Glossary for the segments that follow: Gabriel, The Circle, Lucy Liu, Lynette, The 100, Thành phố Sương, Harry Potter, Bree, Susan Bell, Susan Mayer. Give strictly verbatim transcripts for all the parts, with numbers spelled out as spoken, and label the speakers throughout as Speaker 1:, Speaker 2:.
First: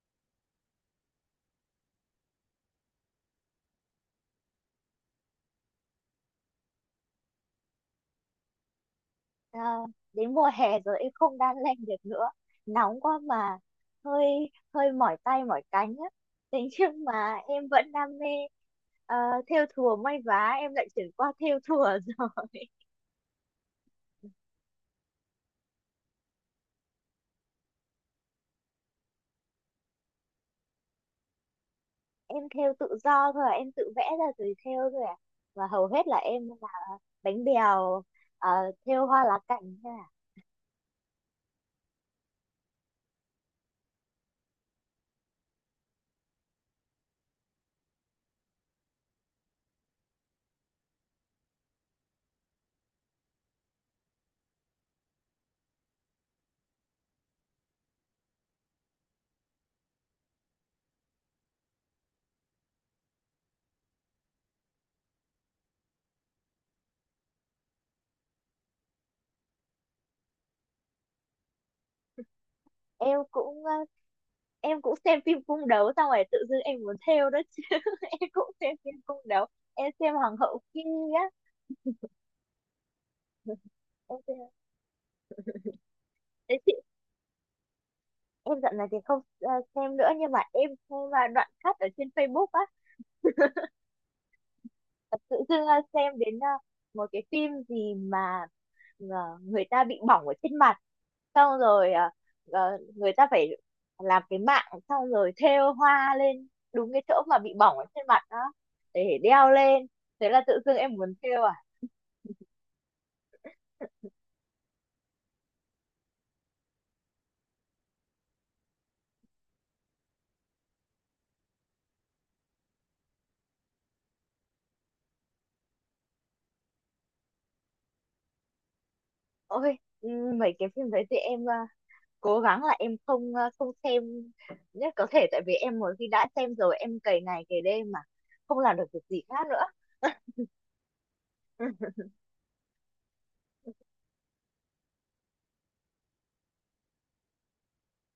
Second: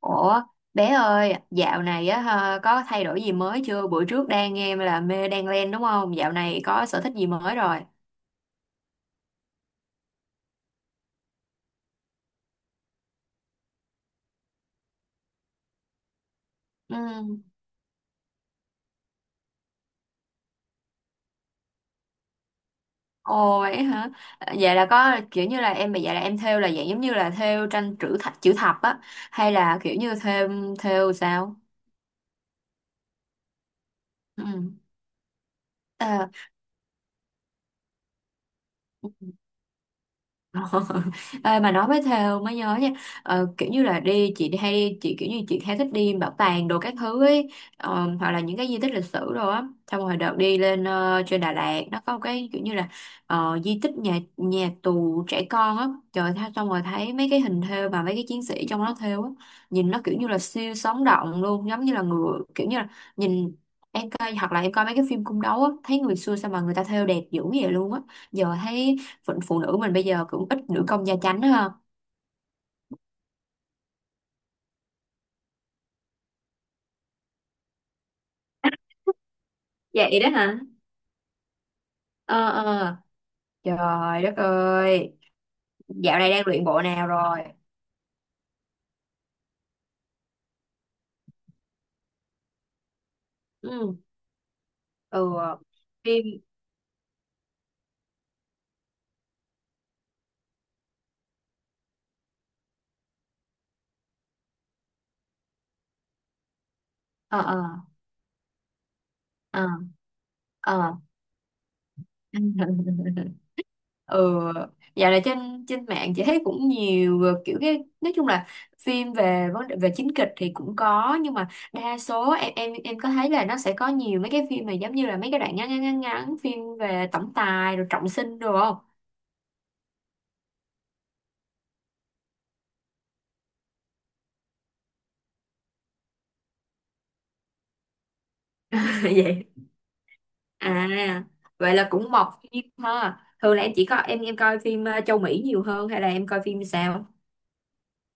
Speaker 1: Ủa, bé ơi, dạo này á ha, có thay đổi gì mới chưa? Bữa trước đang nghe là mê đan len đúng không? Dạo này có sở thích gì mới rồi?
Speaker 2: Ờ, Đến mùa hè rồi em không đan len được nữa, nóng quá mà hơi hơi mỏi tay mỏi cánh á. Thế
Speaker 1: Ừ.
Speaker 2: nhưng mà em vẫn đam mê ờ, thêu thùa may vá, em lại chuyển qua thêu thùa rồi.
Speaker 1: Ồ vậy hả? Vậy là có kiểu như là em, vậy là em thêu là dạng giống như là thêu tranh chữ thập, chữ thập á, hay là kiểu như thêu, thêu sao?
Speaker 2: Em thêu tự do thôi à, em tự vẽ ra rồi
Speaker 1: Ừ.
Speaker 2: thêu thôi à. Và hầu hết là em làm bánh bèo, ờ, thêu hoa lá cảnh thôi à.
Speaker 1: Ê, mà nói với Thêu mới nhớ nha. Ờ, kiểu như là đi chị, đi hay đi chị, kiểu như chị hay thích đi bảo tàng đồ các thứ ấy, ờ, hoặc là những cái di tích lịch sử đồ á, xong rồi đợt đi lên ờ, trên Đà Lạt nó có một cái kiểu như là, ờ, di tích nhà nhà tù trẻ con á trời tha, xong rồi thấy mấy cái hình thêu mà mấy cái chiến sĩ trong đó thêu á, nhìn nó kiểu như là siêu sống động luôn, giống như là người kiểu như là nhìn. Em coi, hoặc là em coi mấy cái phim cung đấu á, thấy người xưa sao mà người ta thêu đẹp dữ vậy luôn á. Giờ thấy phụ, phụ nữ mình bây giờ cũng ít nữ công gia chánh ha.
Speaker 2: em cũng ờ, em cũng xem phim cung đấu, xong rồi tự dưng em muốn thêu đó chứ. Em cũng xem phim cung đấu. Em xem
Speaker 1: Vậy đó
Speaker 2: hoàng
Speaker 1: hả?
Speaker 2: hậu Kim á.
Speaker 1: Ờ ờ.
Speaker 2: Em
Speaker 1: Trời đất
Speaker 2: xem.
Speaker 1: ơi, dạo này đang
Speaker 2: Thế
Speaker 1: luyện
Speaker 2: chị,
Speaker 1: bộ nào rồi?
Speaker 2: em dạo này thì không ờ, xem nữa, nhưng mà em xem ờ, đoạn cắt ở trên Facebook á.
Speaker 1: Ừ.
Speaker 2: Và
Speaker 1: Ừ.
Speaker 2: tự dưng ờ, xem
Speaker 1: Phim.
Speaker 2: đến ờ, một cái phim gì mà ờ, người ta bị bỏng ở trên mặt, xong rồi ờ, ờ, người ta phải làm cái mạng xong rồi thêu hoa lên đúng cái chỗ mà
Speaker 1: Ờ
Speaker 2: bị
Speaker 1: ờ.
Speaker 2: bỏng ở trên mặt đó để đeo
Speaker 1: Ờ.
Speaker 2: lên. Thế là tự dưng
Speaker 1: Ờ.
Speaker 2: em muốn thêu à.
Speaker 1: Ừ, dạo này trên trên mạng chị thấy cũng nhiều, ờ, kiểu cái nói chung là phim về vấn đề về chính kịch thì cũng có, nhưng mà đa số em em em có thấy là nó sẽ có nhiều mấy cái phim mà giống như là mấy cái đoạn ngắn ngắn ngắn ngắn, phim về tổng tài rồi trọng sinh rồi không.
Speaker 2: Ôi ừ, mấy cái phim đấy thì em ờ, cố gắng là em không ờ, không xem nhất có thể, tại vì em một khi đã xem rồi em cày ngày cày đêm mà không làm được việc gì
Speaker 1: Vậy.
Speaker 2: khác nữa.
Speaker 1: À, vậy là cũng mọc phim ha. Thường là em chỉ có em em coi phim ờ, châu Mỹ nhiều hơn hay là em coi phim sao?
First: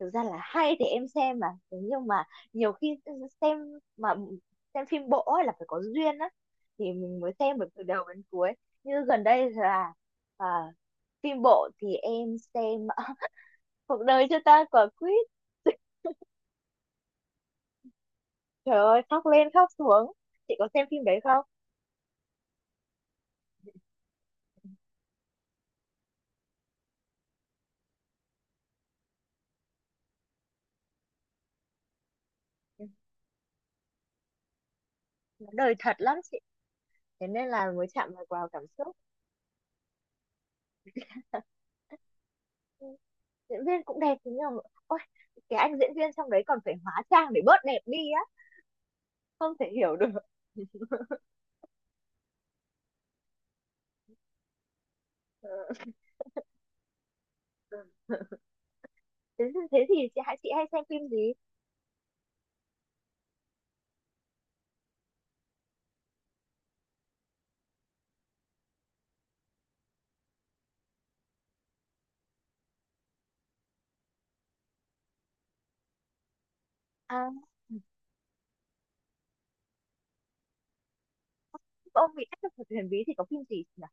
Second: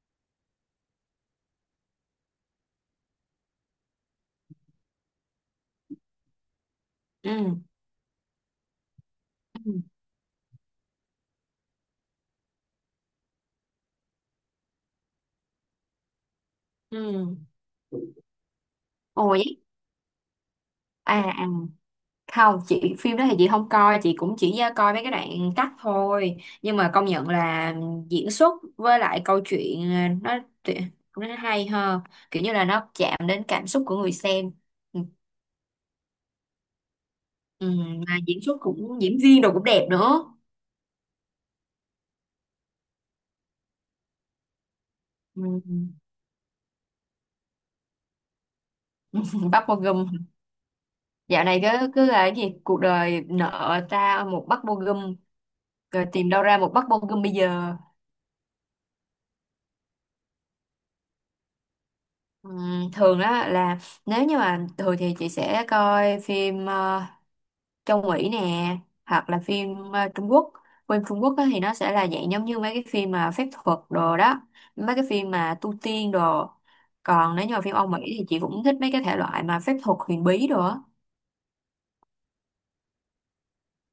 Speaker 2: Thực ra là hay thì em xem mà, nhưng mà nhiều khi xem mà xem phim bộ ấy là phải có duyên á, thì mình
Speaker 1: Ừ.
Speaker 2: mới xem được từ đầu đến cuối. Như gần đây
Speaker 1: Ừ.
Speaker 2: là à, phim bộ thì em xem à, Cuộc đời cho ta quả quýt.
Speaker 1: Ừ.
Speaker 2: Trời ơi khóc
Speaker 1: Ồ
Speaker 2: lên
Speaker 1: vậy.
Speaker 2: khóc xuống. Chị có xem phim đấy
Speaker 1: À,
Speaker 2: không?
Speaker 1: à, không chị phim đó thì chị không coi, chị cũng chỉ ờ, coi mấy cái đoạn cắt thôi, nhưng mà công nhận là diễn xuất với lại câu chuyện, ờ, nó tuyệt- nó hay hơn, kiểu như là
Speaker 2: Ừ,
Speaker 1: nó chạm đến cảm xúc của người xem. Ừ.
Speaker 2: nó đời thật lắm chị, thế nên
Speaker 1: Ừ,
Speaker 2: là mới chạm
Speaker 1: mà
Speaker 2: vào
Speaker 1: diễn
Speaker 2: vào
Speaker 1: xuất
Speaker 2: cảm xúc.
Speaker 1: cũng diễn viên đồ cũng đẹp nữa.
Speaker 2: Ừ, diễn viên cũng đẹp, thế nhưng mà ôi, cái
Speaker 1: Ừ.
Speaker 2: anh diễn viên trong đấy còn phải hóa trang để bớt đẹp đi á, không
Speaker 1: Bắt
Speaker 2: thể
Speaker 1: một
Speaker 2: hiểu được.
Speaker 1: gùm. Dạo này cứ cứ là cái gì cuộc đời nợ ta một bát bô gum, rồi tìm đâu ra một bát bô gum bây giờ.
Speaker 2: thế, thế thì chị hãy chị hay xem phim gì?
Speaker 1: Ừm, thường đó là nếu như mà thường thì chị sẽ coi phim ờ, châu Mỹ nè, hoặc là phim ờ, Trung Quốc. Phim Trung Quốc á thì nó sẽ là dạng giống như mấy cái phim mà phép thuật đồ đó, mấy cái phim mà tu tiên đồ.
Speaker 2: à,
Speaker 1: Còn nếu như mà phim Âu Mỹ thì chị cũng thích mấy cái thể loại mà phép thuật huyền bí đồ á.
Speaker 2: ông bị áp lực thuật huyền bí thì có phim gì nhỉ?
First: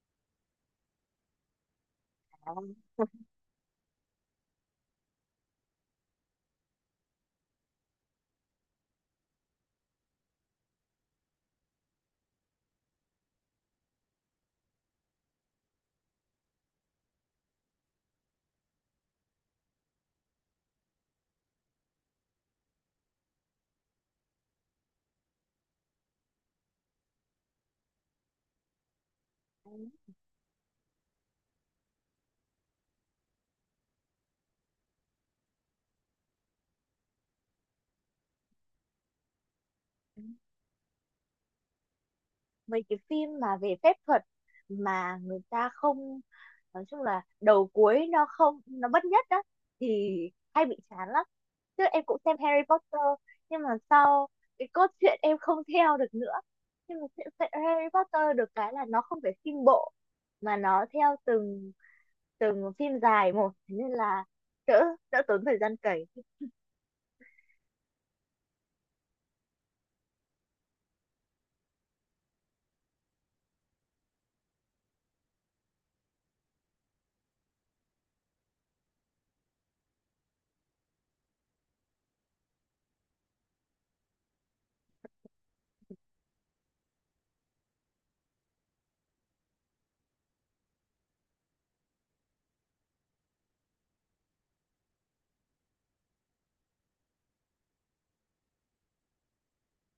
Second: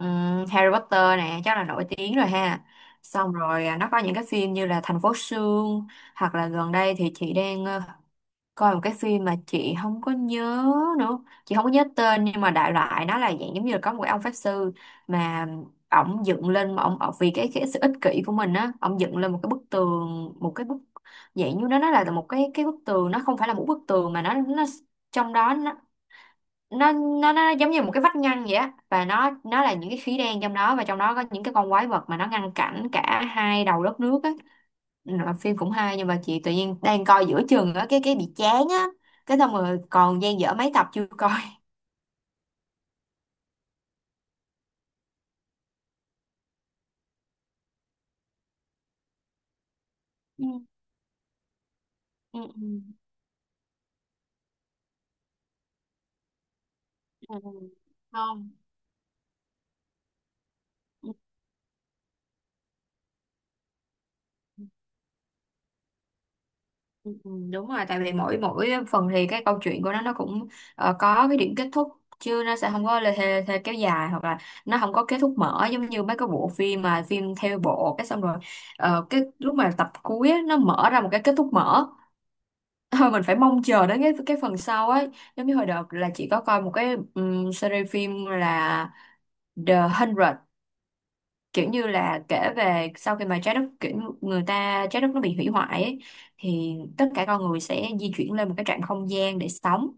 Speaker 1: Ừ, Harry Potter nè chắc là nổi tiếng rồi
Speaker 2: à,
Speaker 1: ha, xong rồi à, nó có những cái phim như là Thành phố Sương, hoặc là gần đây thì chị đang ờ, coi một cái phim mà chị không có nhớ nữa, chị không có nhớ tên, nhưng mà đại loại nó là dạng giống như là có một cái ông pháp sư mà ổng dựng lên, mà ổng ổng vì cái cái sự ích kỷ của mình á ổng dựng lên một cái bức tường, một cái bức, dạng như nó nó là một cái cái bức tường, nó không phải là một bức tường mà nó nó trong đó nó nó nó nó giống như một cái vách ngăn vậy á, và nó nó là những cái khí đen trong đó, và trong đó có những cái con quái vật mà nó ngăn cản cả hai đầu đất nước á. Rồi phim cũng hay nhưng mà chị tự nhiên đang coi giữa chừng á cái cái bị chán á, cái xong rồi còn dang dở mấy tập chưa coi.
Speaker 2: Mấy cái phim mà về phép thuật mà người ta không, nói chung là đầu cuối nó không, nó bất nhất đó thì
Speaker 1: Ừ.
Speaker 2: hay bị chán lắm. Trước em cũng xem
Speaker 1: Ừ.
Speaker 2: Harry Potter, nhưng mà sau cái cốt truyện em không theo được nữa. Nhưng mà chuyện-
Speaker 1: Ừ.
Speaker 2: chuyện
Speaker 1: Ừ.
Speaker 2: Harry Potter được
Speaker 1: Không.
Speaker 2: cái là nó không phải phim bộ mà nó theo từng từng phim dài một, thế nên là đỡ đỡ tốn thời gian cày.
Speaker 1: Ừ, ừ, đúng rồi tại vì mỗi mỗi phần thì cái câu chuyện của nó nó cũng ờ, có cái điểm kết thúc, chứ nó sẽ không có lê thê, thê kéo dài, hoặc là nó không có kết thúc mở giống như mấy cái bộ phim mà phim theo bộ cái xong rồi, ờ, cái lúc mà tập cuối á, nó mở ra một cái kết thúc mở. Thôi mình phải mong chờ đến cái cái phần sau ấy. Giống như hồi đợt là chị có coi một cái ừm, series phim là The the hundred, kiểu như là kể về sau khi mà trái đất kiểu, người ta trái đất nó bị hủy hoại ấy, thì tất cả con người sẽ di chuyển lên một cái trạng không gian để sống.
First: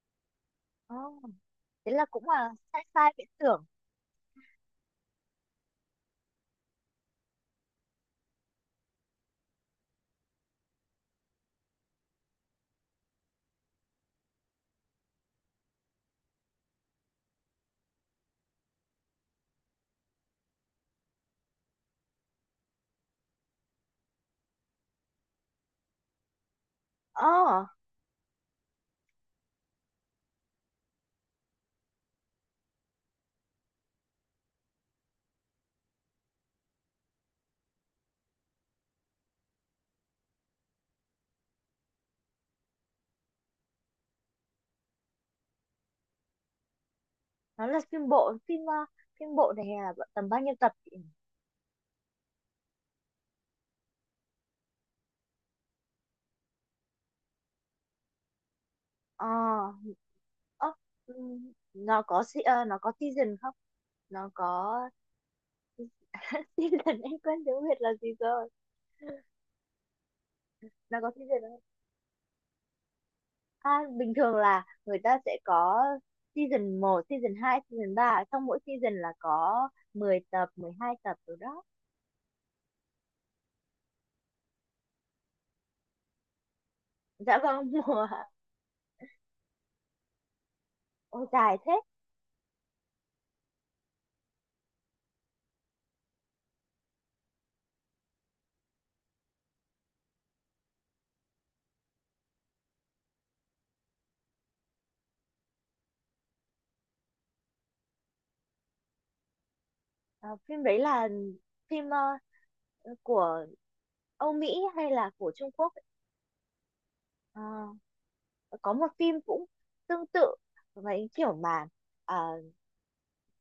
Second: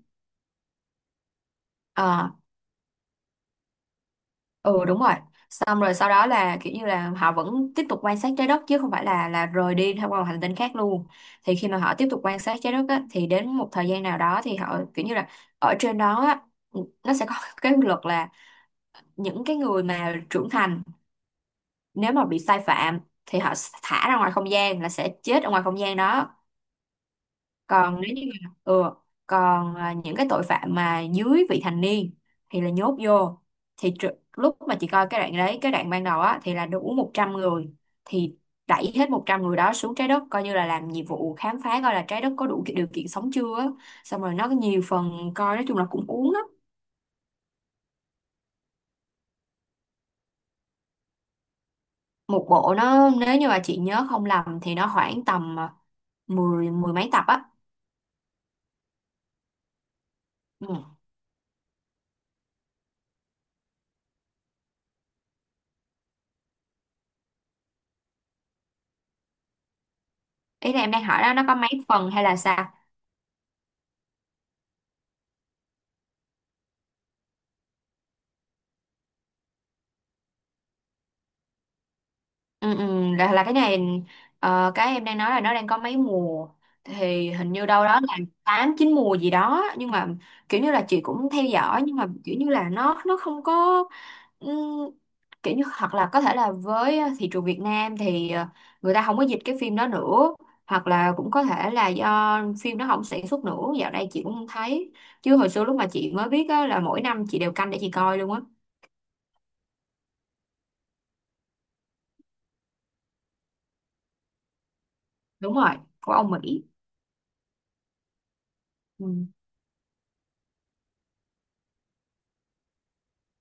Speaker 2: Oh, thế là cũng
Speaker 1: Ờ,
Speaker 2: là sci-fi viễn tưởng.
Speaker 1: ừ đúng rồi. Xong rồi sau đó là kiểu như là họ vẫn tiếp tục quan sát trái đất, chứ không phải là là rời đi theo qua một hành tinh khác luôn. Thì khi mà họ tiếp tục quan sát trái đất á, thì đến một thời gian nào đó thì họ kiểu như là ở trên đó á, nó sẽ có cái luật là những cái người mà trưởng thành nếu mà bị sai phạm thì họ thả ra ngoài không gian là sẽ chết ở ngoài không gian đó.
Speaker 2: Oh,
Speaker 1: Còn nếu như mà- ừ, còn à, những cái tội phạm mà dưới vị thành niên thì là nhốt vô. Thì tr- lúc mà chị coi cái đoạn đấy cái đoạn ban đầu á thì là đủ một trăm người, thì đẩy hết một trăm người đó xuống trái đất coi như là làm nhiệm vụ khám phá coi là trái đất có đủ ki- điều kiện sống chưa á. Xong rồi nó có nhiều phần coi, nói chung là cũng cuốn lắm.
Speaker 2: nó là phim bộ, phim ờ, phim bộ này là tầm bao nhiêu tập chị nhỉ?
Speaker 1: Một bộ nó nếu như mà chị nhớ không lầm thì nó khoảng tầm à, mười, mười mấy tập á.
Speaker 2: Ờ Ơ,
Speaker 1: Ừ.
Speaker 2: ừm, nó có se- ờ, nó có season không? Nó có season, em quên tiếng Việt là gì rồi.
Speaker 1: Ý là em
Speaker 2: Nó
Speaker 1: đang
Speaker 2: có
Speaker 1: hỏi đó,
Speaker 2: season
Speaker 1: nó có
Speaker 2: không?
Speaker 1: mấy phần hay là sao.
Speaker 2: À, bình thường là người ta sẽ có season một, season hai, season ba. Trong mỗi season là có mười tập, mười hai tập rồi đó.
Speaker 1: Ừ, ừ, là, là cái này ờ, cái em đang nói là nó đang có mấy mùa, thì
Speaker 2: Dạ
Speaker 1: hình như
Speaker 2: vâng,
Speaker 1: đâu đó
Speaker 2: mùa.
Speaker 1: là tám chín mùa gì đó, nhưng mà kiểu như là chị
Speaker 2: Ôi,
Speaker 1: cũng theo
Speaker 2: dài thế.
Speaker 1: dõi nhưng mà kiểu như là nó nó không có. Ừm, kiểu như hoặc là có thể là với thị trường Việt Nam thì ờ, người ta không có dịch cái phim đó nữa, hoặc là cũng có thể là do phim nó không sản xuất nữa, dạo đây chị cũng không thấy, chứ hồi xưa lúc mà chị mới biết á, là mỗi năm chị đều canh để chị coi luôn á.
Speaker 2: Ờ, Phim đấy là phim ờ, của Âu Mỹ hay là của Trung
Speaker 1: Đúng rồi,
Speaker 2: Quốc ấy.
Speaker 1: của ông Mỹ.
Speaker 2: Ờ, có một
Speaker 1: Ừ.
Speaker 2: phim cũng tương tự với kiểu mà ờ,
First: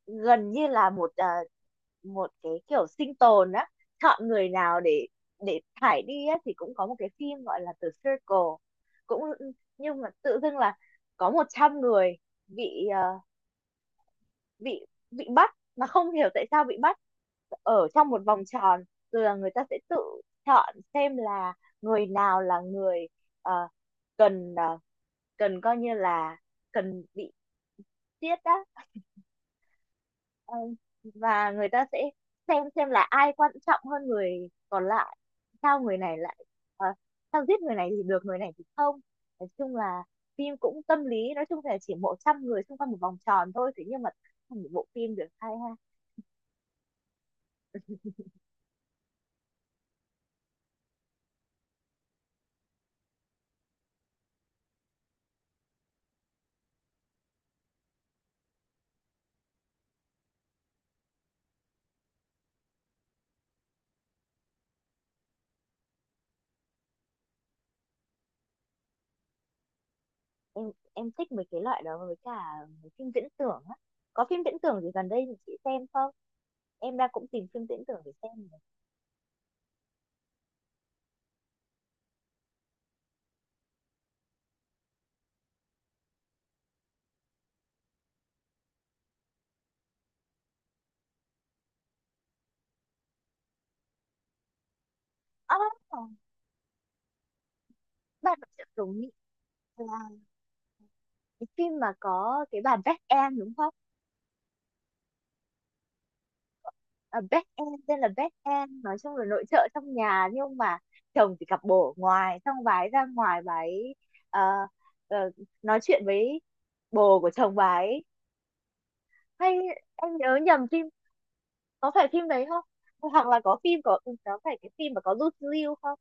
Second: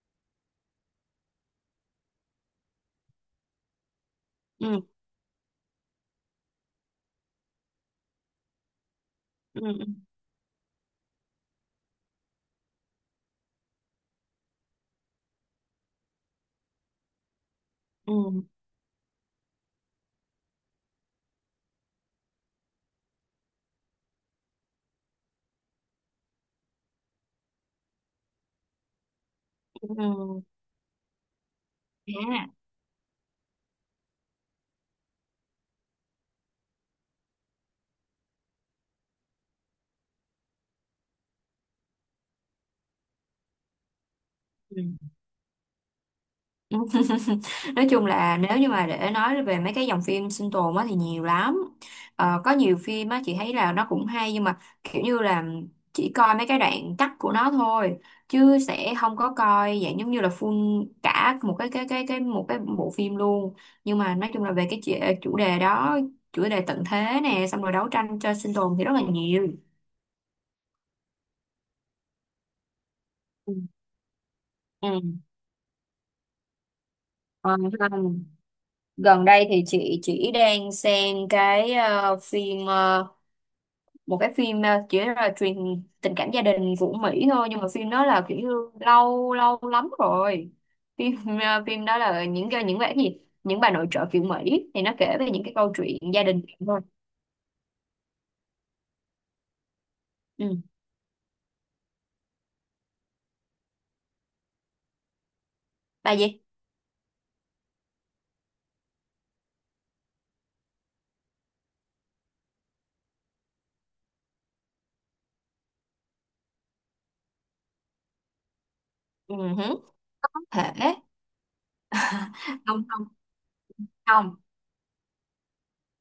Speaker 2: gần như là một, ờ, một cái kiểu sinh tồn á, chọn người nào
Speaker 1: Ừ.
Speaker 2: để để thải đi á, thì cũng có một cái phim gọi là The Circle cũng.
Speaker 1: Ừ. Ừ.
Speaker 2: Nhưng mà tự dưng là có một trăm người bị ờ, bị bị bắt mà không hiểu tại sao bị bắt, ở trong một
Speaker 1: Ừ.
Speaker 2: vòng tròn. Rồi là người ta sẽ tự chọn xem là người nào là người, ờ, cần, ờ, cần coi như là cần bị giết á.
Speaker 1: Ừ.
Speaker 2: Ờ, và người ta sẽ
Speaker 1: À.
Speaker 2: xem xem là ai quan trọng hơn người còn lại, sao người này lại, ờ, sao giết người này thì được, người này thì không. Nói chung là phim cũng tâm lý, nói chung là chỉ một trăm người xung quanh một vòng tròn thôi, thế nhưng mà thành một
Speaker 1: Ừ.
Speaker 2: bộ phim được hay ha.
Speaker 1: Nói chung là nếu như mà để nói về mấy cái dòng phim sinh tồn á thì nhiều lắm, ờ, có nhiều phim á chị thấy là nó cũng hay nhưng mà kiểu như là chỉ coi mấy cái đoạn cắt của nó thôi, chứ sẽ không có coi dạng giống như là full cả một cái cái cái cái một cái bộ phim luôn. Nhưng mà nói chung là về cái chủ chủ đề đó, chủ đề tận thế nè xong rồi đấu tranh cho sinh tồn thì rất là nhiều.
Speaker 2: Em em thích mấy cái loại đó với cả mấy phim viễn
Speaker 1: Ừ.
Speaker 2: tưởng á. Có phim viễn tưởng gì
Speaker 1: Ừ.
Speaker 2: gần đây thì chị xem không? Em đang cũng tìm
Speaker 1: Ờ,
Speaker 2: phim viễn tưởng để xem này.
Speaker 1: gần đây thì chị chỉ đang xem cái ờ, phim ờ, một cái phim ờ, chỉ là truyền tình cảm gia đình của Mỹ thôi, nhưng mà phim đó là kiểu như lâu lâu lắm rồi, phim ờ, phim đó là những cái những cái gì, những bà nội trợ kiểu Mỹ, thì nó kể về những cái
Speaker 2: à,
Speaker 1: câu chuyện gia đình thôi.
Speaker 2: Bạn sẽ đúng là
Speaker 1: Ừ.
Speaker 2: cái phim mà có cái bà Jack Anne đúng không?
Speaker 1: Bà gì?
Speaker 2: À, back end, tên là back end, nói chung là nội trợ trong nhà nhưng mà chồng thì cặp bồ ở ngoài, xong bà ấy ra ngoài bà ấy ờ, ờ, nói chuyện với bồ của chồng bà ấy.
Speaker 1: Ừ.
Speaker 2: Hay
Speaker 1: Hứ.
Speaker 2: em
Speaker 1: Có
Speaker 2: nhớ nhầm
Speaker 1: thể.
Speaker 2: phim, có phải phim đấy không?
Speaker 1: Không, không,
Speaker 2: Hoặc là có phim có
Speaker 1: không.
Speaker 2: có phải cái phim mà có Lucy Liu không?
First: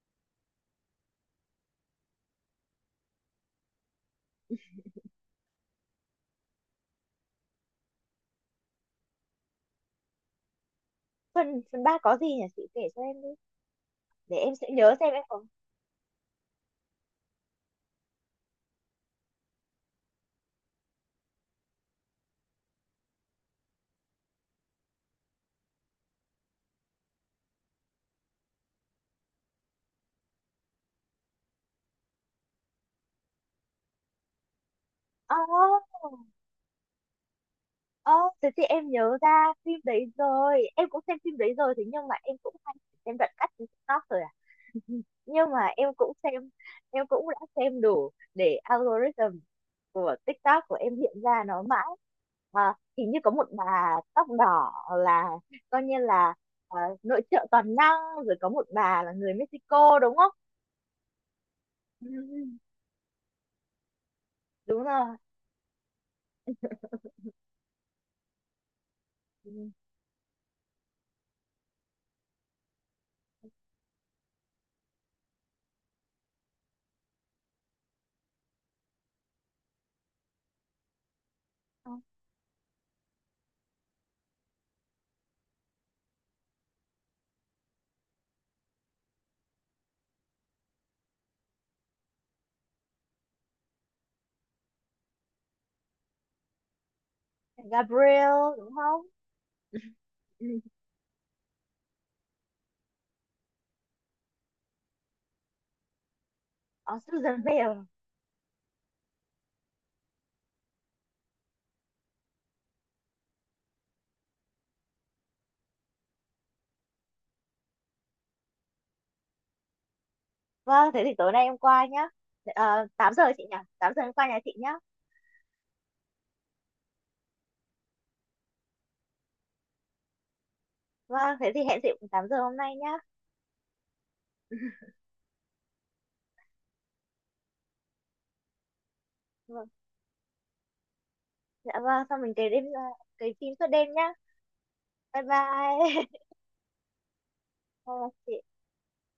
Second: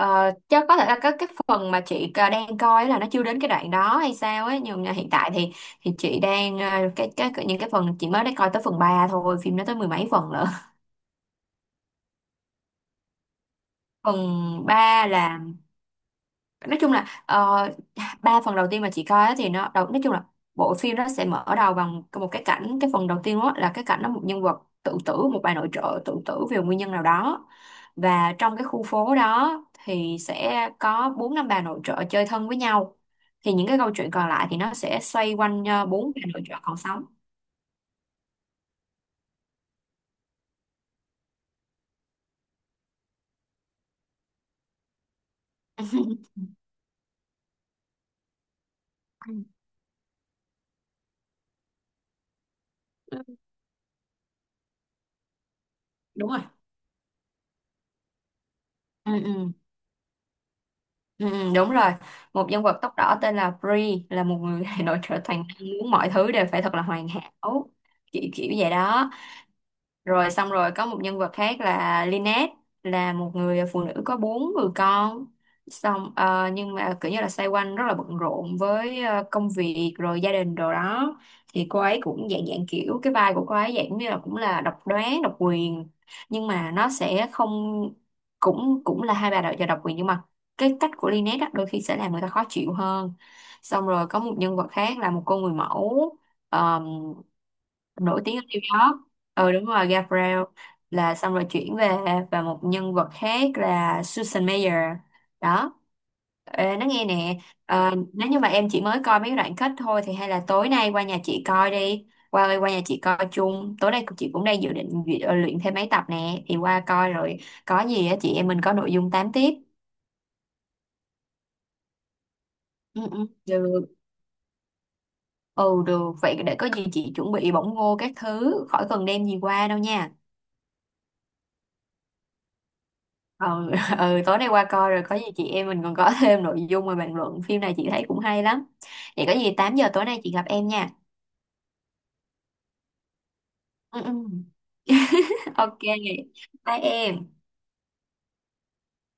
Speaker 1: Ờ, chắc có thể là cái cái phần mà chị à, đang coi là nó chưa đến cái đoạn đó hay sao ấy, nhưng mà hiện tại thì thì chị đang à, cái cái những cái phần chị mới đã coi tới phần ba thôi, phim nó tới mười mấy phần lận.
Speaker 2: Phần phần ba có gì nhỉ, chị kể cho em đi để em
Speaker 1: Phần
Speaker 2: sẽ nhớ
Speaker 1: ba
Speaker 2: xem em
Speaker 1: là,
Speaker 2: có.
Speaker 1: nói chung là ờ, ba phần đầu tiên mà chị coi á thì nó đầu nói chung là bộ phim nó sẽ mở đầu bằng một cái cảnh, cái phần đầu tiên đó là cái cảnh đó một nhân vật tự tử, một bà nội trợ tự tử vì nguyên nhân nào đó, và trong cái khu phố đó thì sẽ có bốn năm bà nội trợ chơi thân với nhau, thì những cái câu chuyện còn lại thì nó sẽ xoay quanh ờ, bốn
Speaker 2: oh,
Speaker 1: bà nội trợ còn sống.
Speaker 2: Ơ, Thế thì em nhớ ra phim đấy rồi. Em cũng xem phim đấy rồi, thế nhưng mà em cũng hay xem đoạn cắt trên TikTok rồi à. Nhưng mà em cũng xem, em cũng đã xem đủ để algorithm của TikTok của em hiện ra nó mãi. À, hình như có một bà tóc đỏ là coi như
Speaker 1: Đúng
Speaker 2: là
Speaker 1: rồi.
Speaker 2: ờ, nội trợ toàn năng, rồi có một bà
Speaker 1: Ừ,
Speaker 2: là người
Speaker 1: ừ,
Speaker 2: Mexico đúng không?
Speaker 1: ừ, ừ, đúng rồi.
Speaker 2: Ừ,
Speaker 1: Một nhân vật tóc đỏ tên là Bree, là một người
Speaker 2: đúng
Speaker 1: nội
Speaker 2: rồi.
Speaker 1: trợ toàn năng muốn mọi thứ đều phải thật là hoàn hảo, kiểu kiểu vậy đó.
Speaker 2: Ừ.
Speaker 1: Rồi xong rồi có một nhân vật khác là Lynette, là một người phụ nữ có bốn người con, xong ờ, nhưng mà kiểu như là xoay quanh rất là bận rộn với ờ, công việc rồi gia đình đồ đó, thì cô ấy cũng dạng dạng kiểu cái vai của cô ấy dạng như là cũng là độc đoán độc quyền, nhưng mà nó sẽ không, cũng cũng là hai bà đợi và độc quyền nhưng mà cái cách của Lynette á, đôi khi sẽ làm người ta khó chịu hơn. Xong rồi có một nhân vật khác là một cô người mẫu nổi tiếng ở
Speaker 2: Gabriel
Speaker 1: New
Speaker 2: đúng
Speaker 1: York,
Speaker 2: không?
Speaker 1: ừ đúng rồi Gabriel,
Speaker 2: Ừ.
Speaker 1: là xong rồi chuyển về, và một nhân vật khác là Susan Mayer đó. Ê, nó
Speaker 2: Ờ,
Speaker 1: nghe nè,
Speaker 2: Susan Bell.
Speaker 1: ờ, nếu như mà em chỉ mới coi mấy đoạn kết thôi thì hay là tối nay qua nhà chị coi đi, qua qua nhà chị coi chung tối nay, chị cũng đang dự định duyệt- ờ, luyện thêm mấy tập nè thì qua coi rồi, có gì á chị em mình có nội dung tám tiếp.
Speaker 2: Vâng, thế thì tối nay em qua nhá. Ờ,
Speaker 1: Ừ,
Speaker 2: tám giờ
Speaker 1: ừ,
Speaker 2: chị nhỉ? tám
Speaker 1: được.
Speaker 2: giờ em qua nhà chị nhá.
Speaker 1: Ừ được, vậy để có gì chị chuẩn bị bỏng ngô các thứ khỏi cần đem gì qua đâu nha.
Speaker 2: Vâng, thế thì hẹn chị cũng tám giờ hôm nay nhá.
Speaker 1: Ừ, ừ tối nay qua coi rồi, có gì chị em mình còn có thêm nội dung mà bàn luận phim này, chị thấy cũng hay lắm. Vậy có gì
Speaker 2: Vâng,
Speaker 1: tám giờ tối nay chị gặp em nha.
Speaker 2: dạ vâng, xong mình kể đêm ờ, kể phim suốt đêm
Speaker 1: Ừ,
Speaker 2: nhá.
Speaker 1: ừ.
Speaker 2: Bye
Speaker 1: Ok,
Speaker 2: bye.
Speaker 1: bye em.
Speaker 2: Bye bye chị.